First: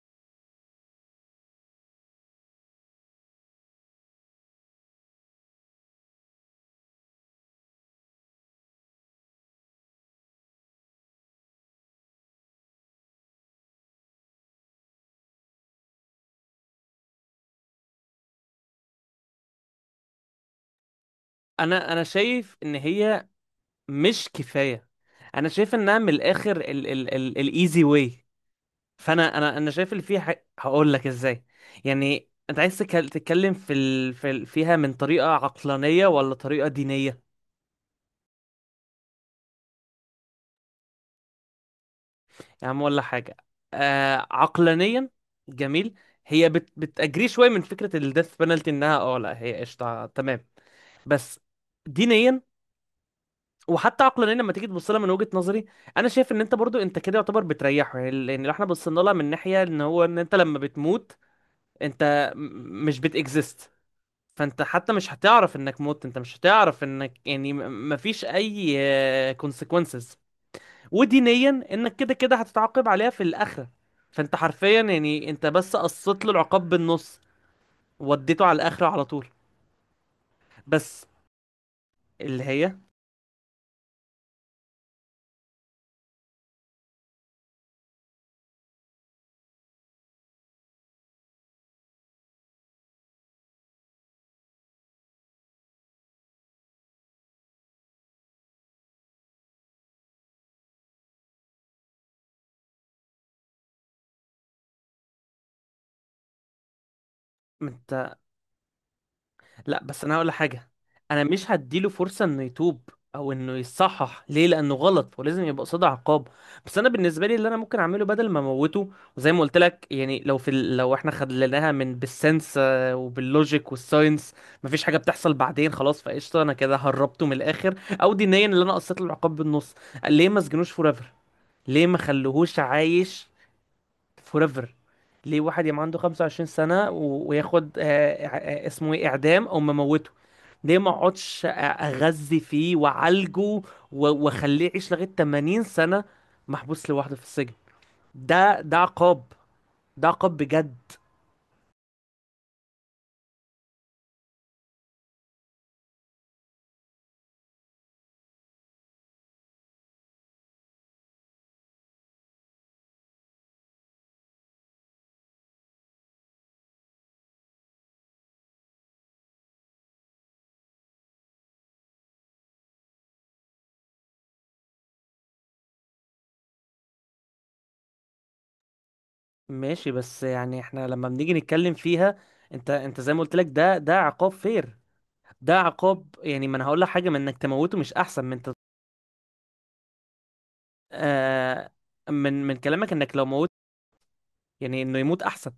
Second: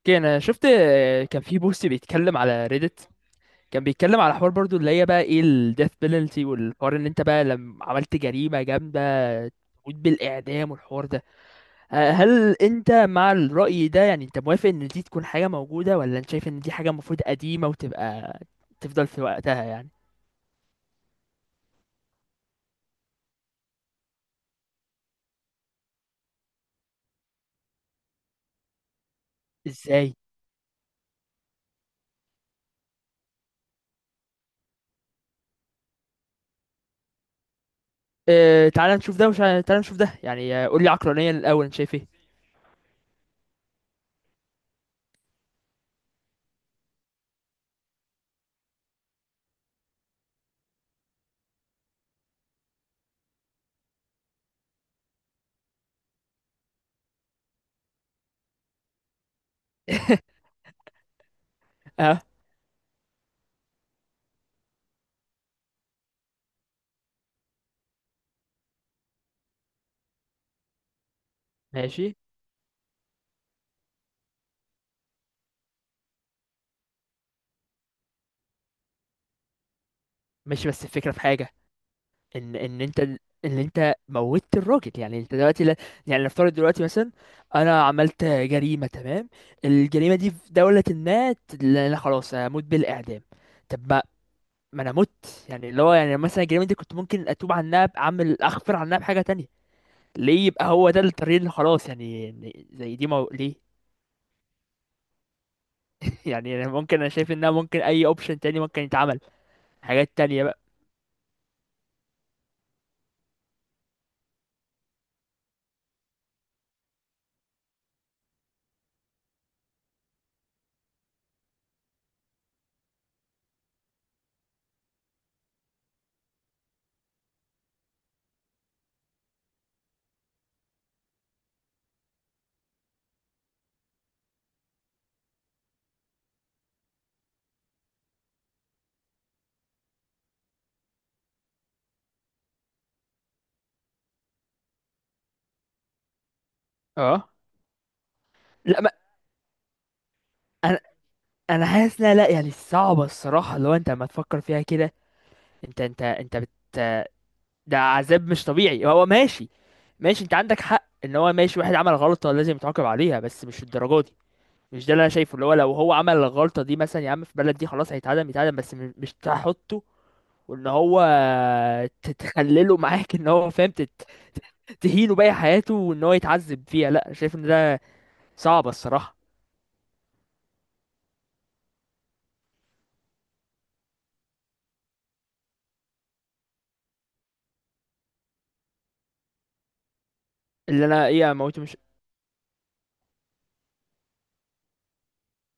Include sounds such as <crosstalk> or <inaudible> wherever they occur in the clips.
اوكي، انا شفت كان في بوست بيتكلم على ريدت. كان بيتكلم على حوار برضو اللي هي بقى ايه الديث بينالتي، والحوار ان انت بقى لما عملت جريمة جامدة تموت بالاعدام والحوار ده. هل انت مع الرأي ده؟ يعني انت موافق ان دي تكون حاجة موجودة، ولا انت شايف ان دي حاجة المفروض قديمة وتبقى تفضل في وقتها؟ يعني انا شايف ان هي مش كفايه. انا شايف انها من الاخر ال ال ال الايزي واي. فانا انا انا شايف اللي ازاي؟ فيها هقول لك ازاي. يعني انت عايز تتكلم في ال في ال فيها من طريقه عقلانيه ولا طريقه دينيه؟ اه، تعال نشوف ده تعال نشوف ده. يعني قول لي عقلانيا الاول انت شايف ايه؟ يا عم ولا حاجه. آه، عقلانيا. جميل. هي بتأجري شويه من فكره الديث بنالتي انها لا، هي قشطه تمام. بس دينيا وحتى عقلانيا لما تيجي تبص لها من وجهة نظري، انا شايف ان انت برضو انت كده يعتبر بتريحه، يعني لان لو احنا بصينا لها من ناحية ان هو ان انت <laughs> لما بتموت، اه، انت مش بتكزيست. فانت حتى مش هتعرف انك موت، انت مش هتعرف انك يعني مفيش اي كونسيكونسز. ودينيا انك كده ماشي. كده هتتعاقب عليها في الاخرة. فانت حرفيا يعني انت بس قصيت له العقاب بالنص، وديته على الاخرة على طول. ماشي، بس بس الفكرة في حاجة. اللي ان هي، ان انت، ان انت موتت الراجل، يعني انت دلوقتي لا. يعني نفترض دلوقتي مثلا انا عملت جريمه، تمام، الجريمه دي في دوله ما لا خلاص هموت بالاعدام. طب ما، ما انا مت. يعني اللي هو يعني مثلا الجريمه دي كنت ممكن اتوب عنها، بعمل اغفر عنها بحاجه تانية. ليه يبقى هو ده الطريق اللي خلاص؟ يعني يعني زي دي ليه؟ <laughs> يعني انا ممكن، انا شايف انها ممكن اي اوبشن تاني ممكن يتعمل، لا بس حاجات انا هقول تانية بقى. حاجه. انا مش هديله فرصه انه يتوب، او انه يصحح ليه لانه غلط ولازم يبقى قصاده عقاب. بس انا بالنسبه لي اللي انا ممكن اعمله بدل ما اموته، وزي ما قلت لك يعني لو لو احنا خدناها من بالسنس، وباللوجيك والساينس، مفيش حاجه بتحصل بعدين خلاص فقشطه، انا كده هربته من الاخر، او دينيا اللي انا قصيت له العقاب بالنص. ليه ما سجنوش فور ايفر؟ ليه ما خلوهوش عايش فوريفر؟ ليه واحد يبقى عنده 25 سنة وياخد آه، اسمه ايه اعدام او مموته؟ ليه ما اقعدش اغذي فيه وعالجه واخليه يعيش لغاية 80 سنة محبوس لوحده في اه. السجن؟ ده لا، ما عقاب، ده عقاب بجد. انا انا حاسس لا لا، يعني صعبه الصراحه لو انت لما تفكر فيها كده. انت بت، ده عذاب مش طبيعي. هو ماشي، ماشي، انت عندك حق ان هو ماشي واحد عمل غلطة لازم يتعاقب عليها، بس مش الدرجة دي. مش ده اللي انا شايفه. اللي هو لو هو عمل الغلطة دي مثلا، يا عم في بلد دي خلاص هيتعدم، يتعدم بس مش تحطه، وان هو تتخلله معاك ان هو فاهم تهينه باقي حياته وان هو يتعذب فيها. لا، شايف ان ده صعب الصراحة. ماشي بس يعني احنا لما بنيجي نتكلم فيها، انت زي ما قلت لك ده عقاب فير، ده عقاب، يعني ما انا هقول لك حاجة، من انك تموته مش احسن من انت. اللي انا ايه، اموته آه. مش، من كلامك انك لو موت، يعني انه يموت احسن.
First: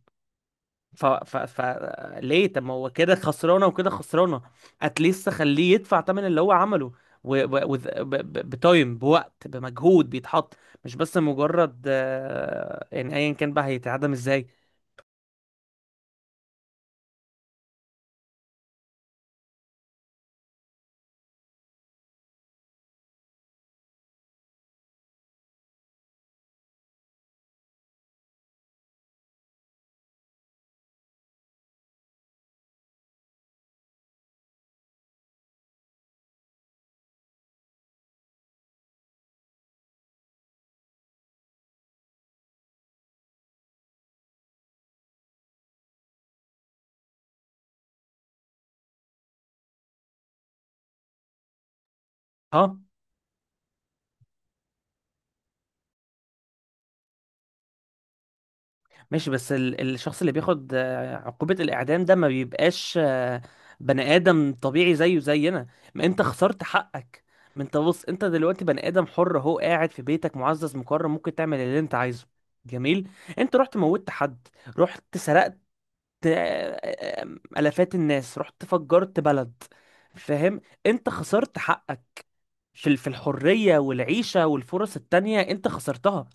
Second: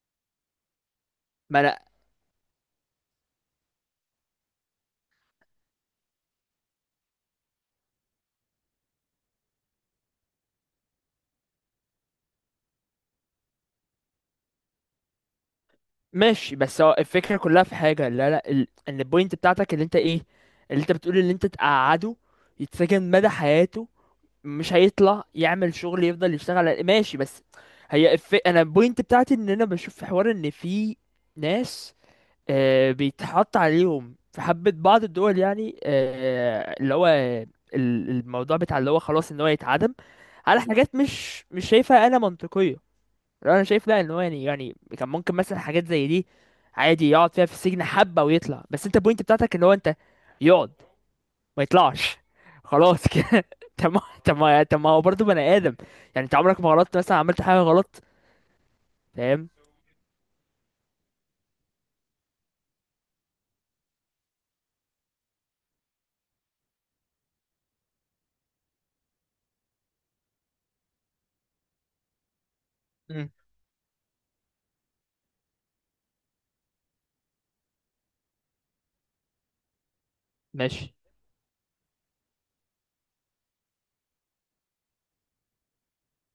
ف... ف... ف ما انا، ليه؟ طب ما هو كده خسرانه وكده خسرانه. اتليست خليه يدفع ثمن اللي هو عمله و... و... وذ- ب... ب... بتايم، بوقت، بمجهود بيتحط، مش بس مجرد يعني ايا كان بقى هيتعدم ازاي. ماشي. بس هو الفكرة كلها في حاجة، لا لا ال... ان البوينت بتاعتك اللي انت ايه، اللي انت بتقول، اللي انت تقعده يتسجن مدى حياته، مش هيطلع، يعمل شغل، يفضل يشتغل على، ماشي. بس هي انا البوينت بتاعتي ان انا بشوف في حوار ان في ناس، آه، بيتحط عليهم في حبة بعض الدول، يعني آه، اللي هو الموضوع بتاع اللي هو خلاص ان هو يتعدم على حاجات مش مش شايفها انا منطقية. لو انا شايف لا ان هو يعني يعني كان ممكن مثلا حاجات زي دي عادي يقعد فيها في السجن حبه ويطلع. بس انت البوينت بتاعتك ان هو انت، يقعد، ما يطلعش، ها. خلاص كده. <laughs> طب ما هو برضه بني ادم. يعني انت عمرك ما غلطت؟ مثلا عملت حاجه غلط؟ ماشي فاهم. بس الشخص اللي بياخد عقوبة الإعدام ده ما بيبقاش بني آدم طبيعي زيه زينا. ما أنت خسرت حقك. ما أنت بص، أنت دلوقتي بني آدم حر أهو قاعد في بيتك معزز مكرم ممكن تعمل اللي أنت عايزه، جميل. مم. أنت رحت موتت حد، رحت سرقت، آه، آه، آلافات الناس، رحت فجرت بلد. فاهم، ماشي. أنت خسرت حقك في الحرية والعيشة والفرص التانية أنت خسرتها.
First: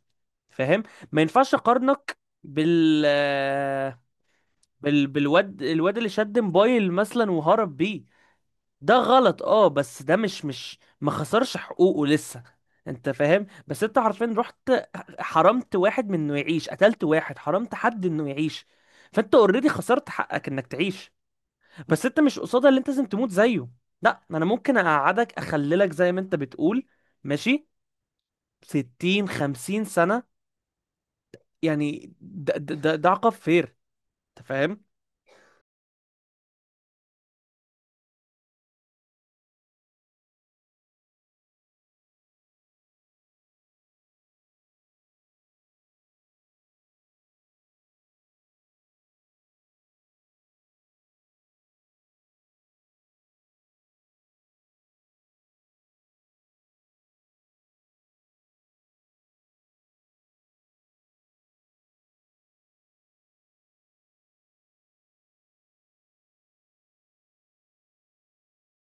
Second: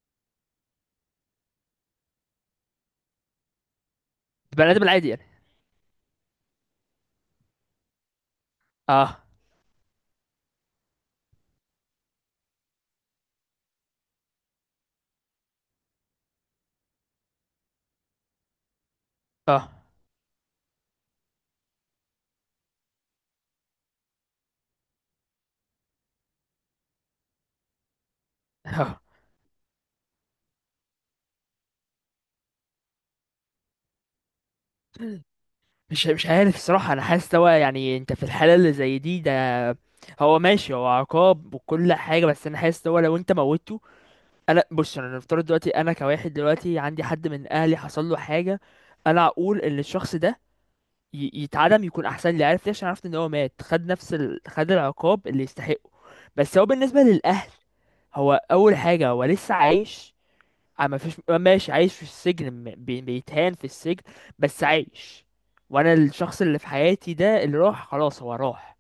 فاهم؟ ما ينفعش اقارنك بال بني ادم العادي يعني. بالواد، الواد اللي شد موبايل مثلا وهرب بيه. ده اه. غلط اه، بس ده مش ما خسرش حقوقه لسه. انت فاهم؟ بس انت حرفيا رحت حرمت واحد من انه يعيش، قتلت واحد، حرمت حد انه يعيش. فانت اوريدي اه. خسرت حقك انك تعيش. بس انت مش قصادها اللي انت لازم تموت زيه. لا، انا ممكن اقعدك اخللك زي ما انت بتقول، ماشي، <laughs> اه. 60، 50 سنة. يعني ده عقاب فين؟ انت فاهم؟ مش مش عارف الصراحه، انا حاسس هو يعني انت في الحاله اللي زي دي، ده هو ماشي هو عقاب وكل حاجه، بس انا حاسس هو لو انت موته، انا بص، انا نفترض دلوقتي انا كواحد دلوقتي عندي حد من اهلي حصل له حاجه، انا اقول ان الشخص ده يتعدم يكون احسن لي. عارف ليه؟ عشان عرفت ان هو مات، خد نفس خد العقاب اللي يستحقه. بس هو بالنسبه للاهل، هو اول حاجه هو لسه عايش، ما فيش، ماشي عايش في السجن، بيتهان في السجن، بس عايش، وانا الشخص اللي في حياتي ده اللي راح، خلاص هو راح.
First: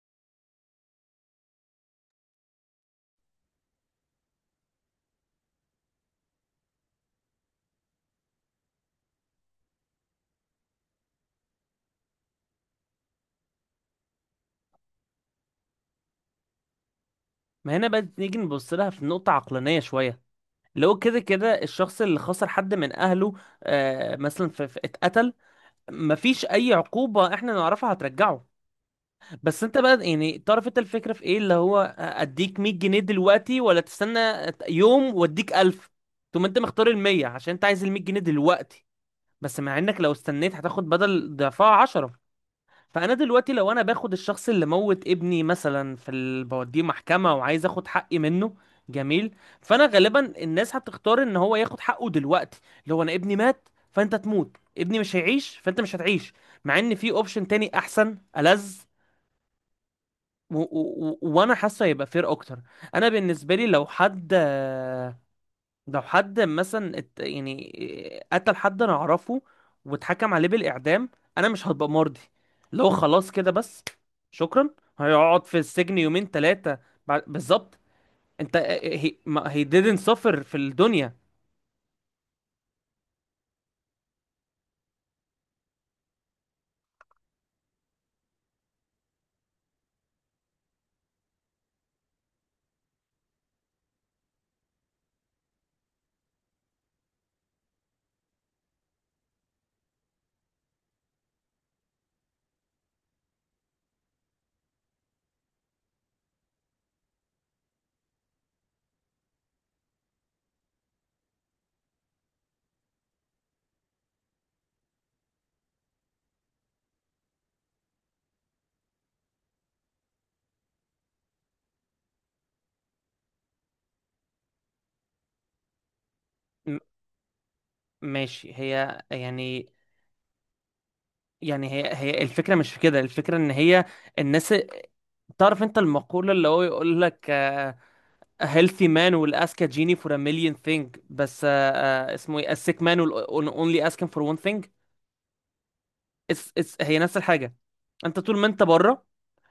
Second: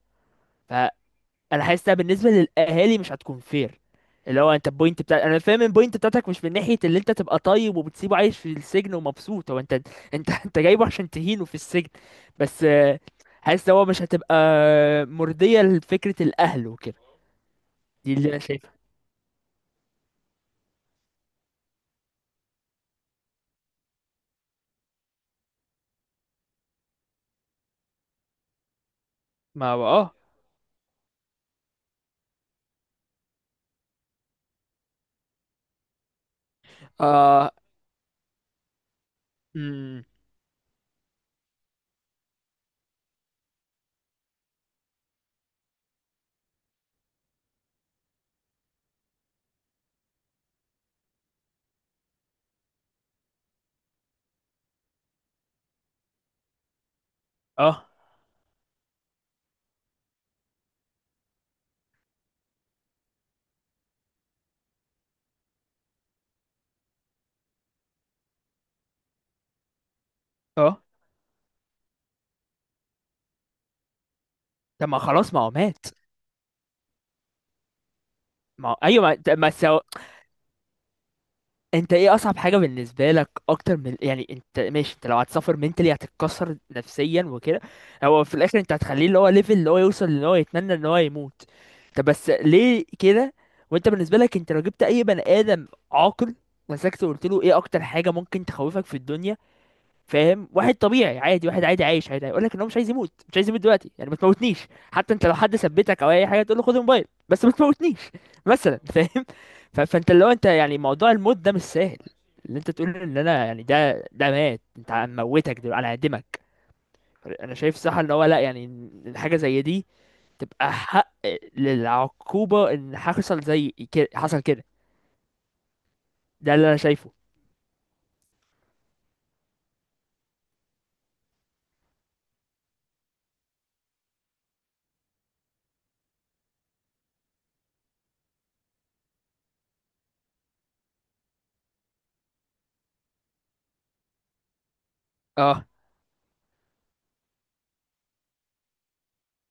انا حاسسها بالنسبه للاهالي مش هتكون فير. اللي هو انت البوينت بتاع، انا فاهم البوينت بتاعتك مش من ناحيه اللي انت تبقى طيب وبتسيبه عايش في السجن ومبسوط. هو انت، انت <laughs> انت جايبه عشان تهينه في السجن، بس حاسس هو مش هتبقى مرضيه لفكره الاهل وكده. ما هنا بقى دي اللي نيجي انا نبص شايفها. لها في نقطة عقلانية شوية. اللي هو كده كده الشخص اللي خسر حد من أهله، آه، مثلا في اتقتل، مفيش أي عقوبة احنا نعرفها هترجعه. بس ما انت هو بقى اه. يعني تعرف انت الفكرة في ايه، اللي هو اديك 100 جنيه دلوقتي، ولا تستنى يوم واديك 1000؟ ثم انت مختار ال 100 اه. عشان انت عايز ال 100 جنيه دلوقتي، بس مع انك أمم. لو استنيت هتاخد بدل ضعفها 10. فانا دلوقتي لو انا باخد الشخص اللي موت ابني مثلا بوديه محكمه وعايز اخد حقي منه، جميل. فانا غالبا الناس هتختار ان هو ياخد حقه دلوقتي. لو انا ابني مات فانت تموت، ابني مش هيعيش فانت مش هتعيش، مع ان في اوبشن تاني اه. احسن ألذ. و... و... وانا حاسه هيبقى فير اكتر. انا بالنسبه لي لو حد، لو حد مثلا يعني قتل حد انا اعرفه واتحكم عليه اه. بالاعدام، انا مش هبقى مرضي. اللي هو خلاص كده بس، شكرا. طب ما خلاص ما هيقعد هو في مات. السجن يومين ثلاثه، بالظبط. انت ما هو هي ايوه، ما ما he سو... didn't suffer في الدنيا. انت ايه اصعب حاجه بالنسبه لك، اكتر من يعني انت ماشي انت لو هتسافر منتلي هتتكسر نفسيا وكده؟ هو في الاخر انت هتخليه اللي هو ليفل اللي هو يوصل ان هو يتمنى ان هو يموت. طب بس ليه كده؟ وانت بالنسبه لك، انت لو جبت اي بني ادم عاقل، مسكته وقلت له ايه اكتر حاجه ممكن تخوفك في الدنيا؟ فاهم؟ واحد طبيعي عادي، واحد عادي عايش عادي، هيقول لك ان هو مش عايز يموت، مش عايز يموت دلوقتي. يعني ما تموتنيش، حتى انت لو حد ثبتك او اي حاجه تقول له خد الموبايل بس ما تموتنيش مثلا. فاهم؟ فانت لو انت يعني موضوع الموت ده مش سهل، اللي انت تقول ان انا يعني ده ده مات انت هنموتك دلوقتي، انا هعدمك. انا شايف صح ان هو لا، يعني إن حاجه زي دي تبقى حق للعقوبه ان حصل زي كده حصل كده. ده اللي انا م- شايفه. ماشي، هي يعني يعني هي الفكره مش في كده، الفكره ان هي الناس تعرف انت المقوله اللي هو يقول لك، a healthy man will ask a genie for a million thing، بس اسمه ايه a sick man will only ask him for one thing. اه. it's هي نفس الحاجة. انت طول ما انت بره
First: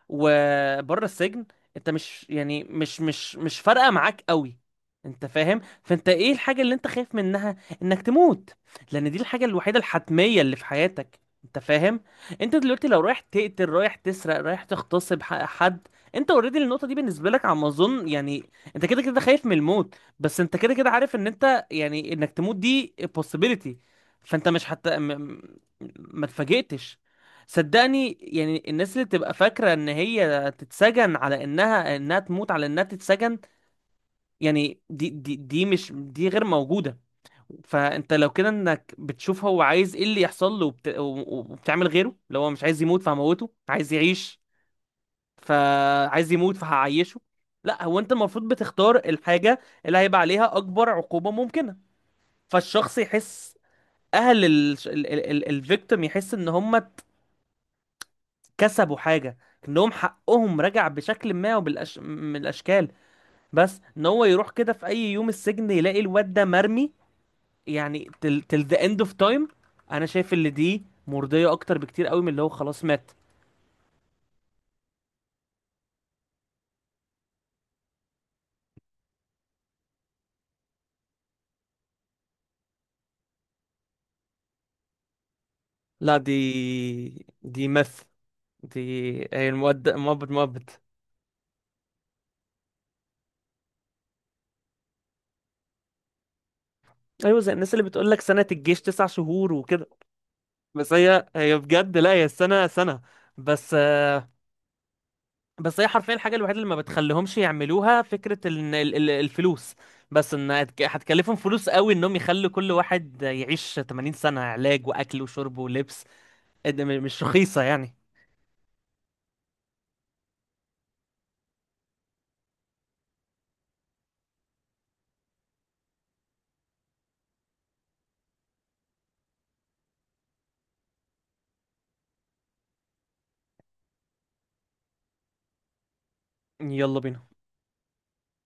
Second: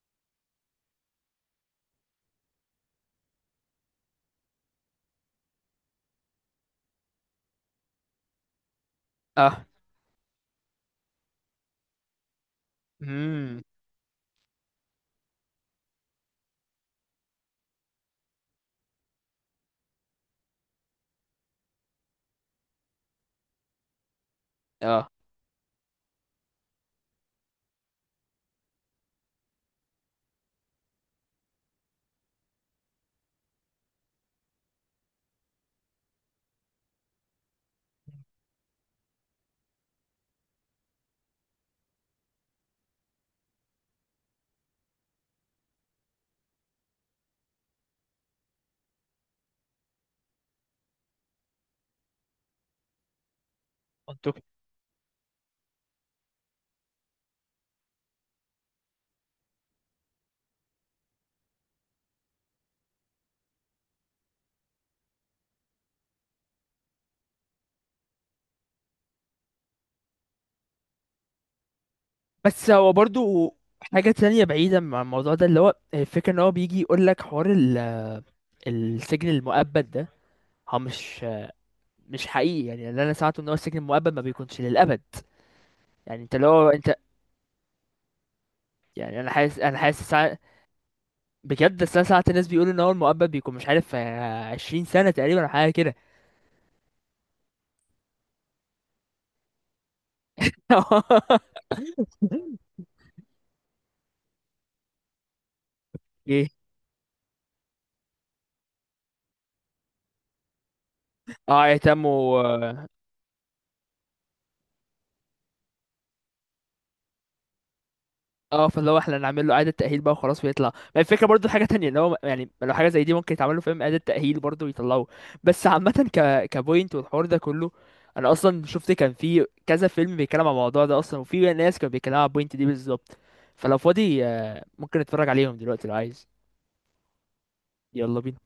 وبره السجن، انت مش يعني مش فارقة معاك قوي. انت فاهم؟ فانت ايه الحاجة اللي انت خايف منها؟ انك تموت، لان دي الحاجة اه. الوحيدة الحتمية اللي في حياتك. انت فاهم؟ انت دلوقتي لو رايح امم. تقتل، رايح تسرق، رايح تغتصب حد، انت اوريدي النقطة دي بالنسبة لك على ما اظن، يعني انت كده كده خايف من الموت، بس انت كده كده عارف ان انت يعني انك تموت دي possibility، فانت مش حتى اه. ما اتفاجئتش. صدقني يعني الناس اللي تبقى فاكرة ان هي تتسجن على انها تموت على انها تتسجن، يعني دي مش دي غير موجودة. فانت لو كده انك بتشوف هو عايز ايه اللي يحصل له، وبتعمل غيره. لو هو مش عايز يموت فهموته، عايز يعيش فعايز يموت فهعيشه. لا، هو انت المفروض بتختار الحاجة اللي هيبقى عليها اكبر عقوبة ممكنة، فالشخص يحس، منطقي. اهل الفيكتيم يحس ان هم كسبوا حاجة، انهم حقهم رجع بشكل ما من الاشكال. بس ان هو يروح كده في اي يوم السجن يلاقي الواد ده مرمي، يعني till the end of time، انا شايف اللي دي مرضية اكتر بكتير قوي من اللي هو بس خلاص هو مات. برضو حاجه تانية بعيده عن الموضوع ده، اللي هو الفكره ان هو بيجي يقول لك حوار السجن المؤبد ده هو مش مش حقيقي. يعني اللي انا سمعته ان هو السجن المؤبد ما بيكونش للابد. لا، يعني دي انت لو انت، دي دي يعني انا هي حاسس، انا حاسس مؤبد ساعة... مؤبد. بجد. بس انا ساعات الناس بيقولوا ان هو المؤبد بيكون مش عارف 20 سنه تقريبا أو حاجه كده. ايوه زي الناس اللي بتقول لك سنة الجيش 9 شهور وكده. بس هي <laughs> هي بجد لا، هي السنة سنة. بس بس هي حرفيا الحاجة ايه. الوحيدة اللي ما بتخليهمش يعملوها فكرة إن الفلوس، بس ان هتكلفهم اه فلوس قوي يتم انهم و... يخلوا كل واحد يعيش 80 سنة علاج واكل وشرب ولبس. إيه ده مش رخيصة يعني. اه، فاللي هو احنا نعمل له اعاده تاهيل بقى وخلاص ويطلع. ما الفكره برضو حاجه تانية ان هو يعني لو حاجه زي دي ممكن يتعمل له، فاهم، اعاده تاهيل برضو ويطلعوه. بس عامه، ك كبوينت والحوار ده كله، انا اصلا شفت كان في كذا فيلم بيتكلم عن الموضوع ده اصلا، وفي ناس كانوا بيتكلموا عن البوينت دي بالظبط. فلو فاضي ممكن نتفرج عليهم دلوقتي لو عايز. يلا بينا. يلا بينا.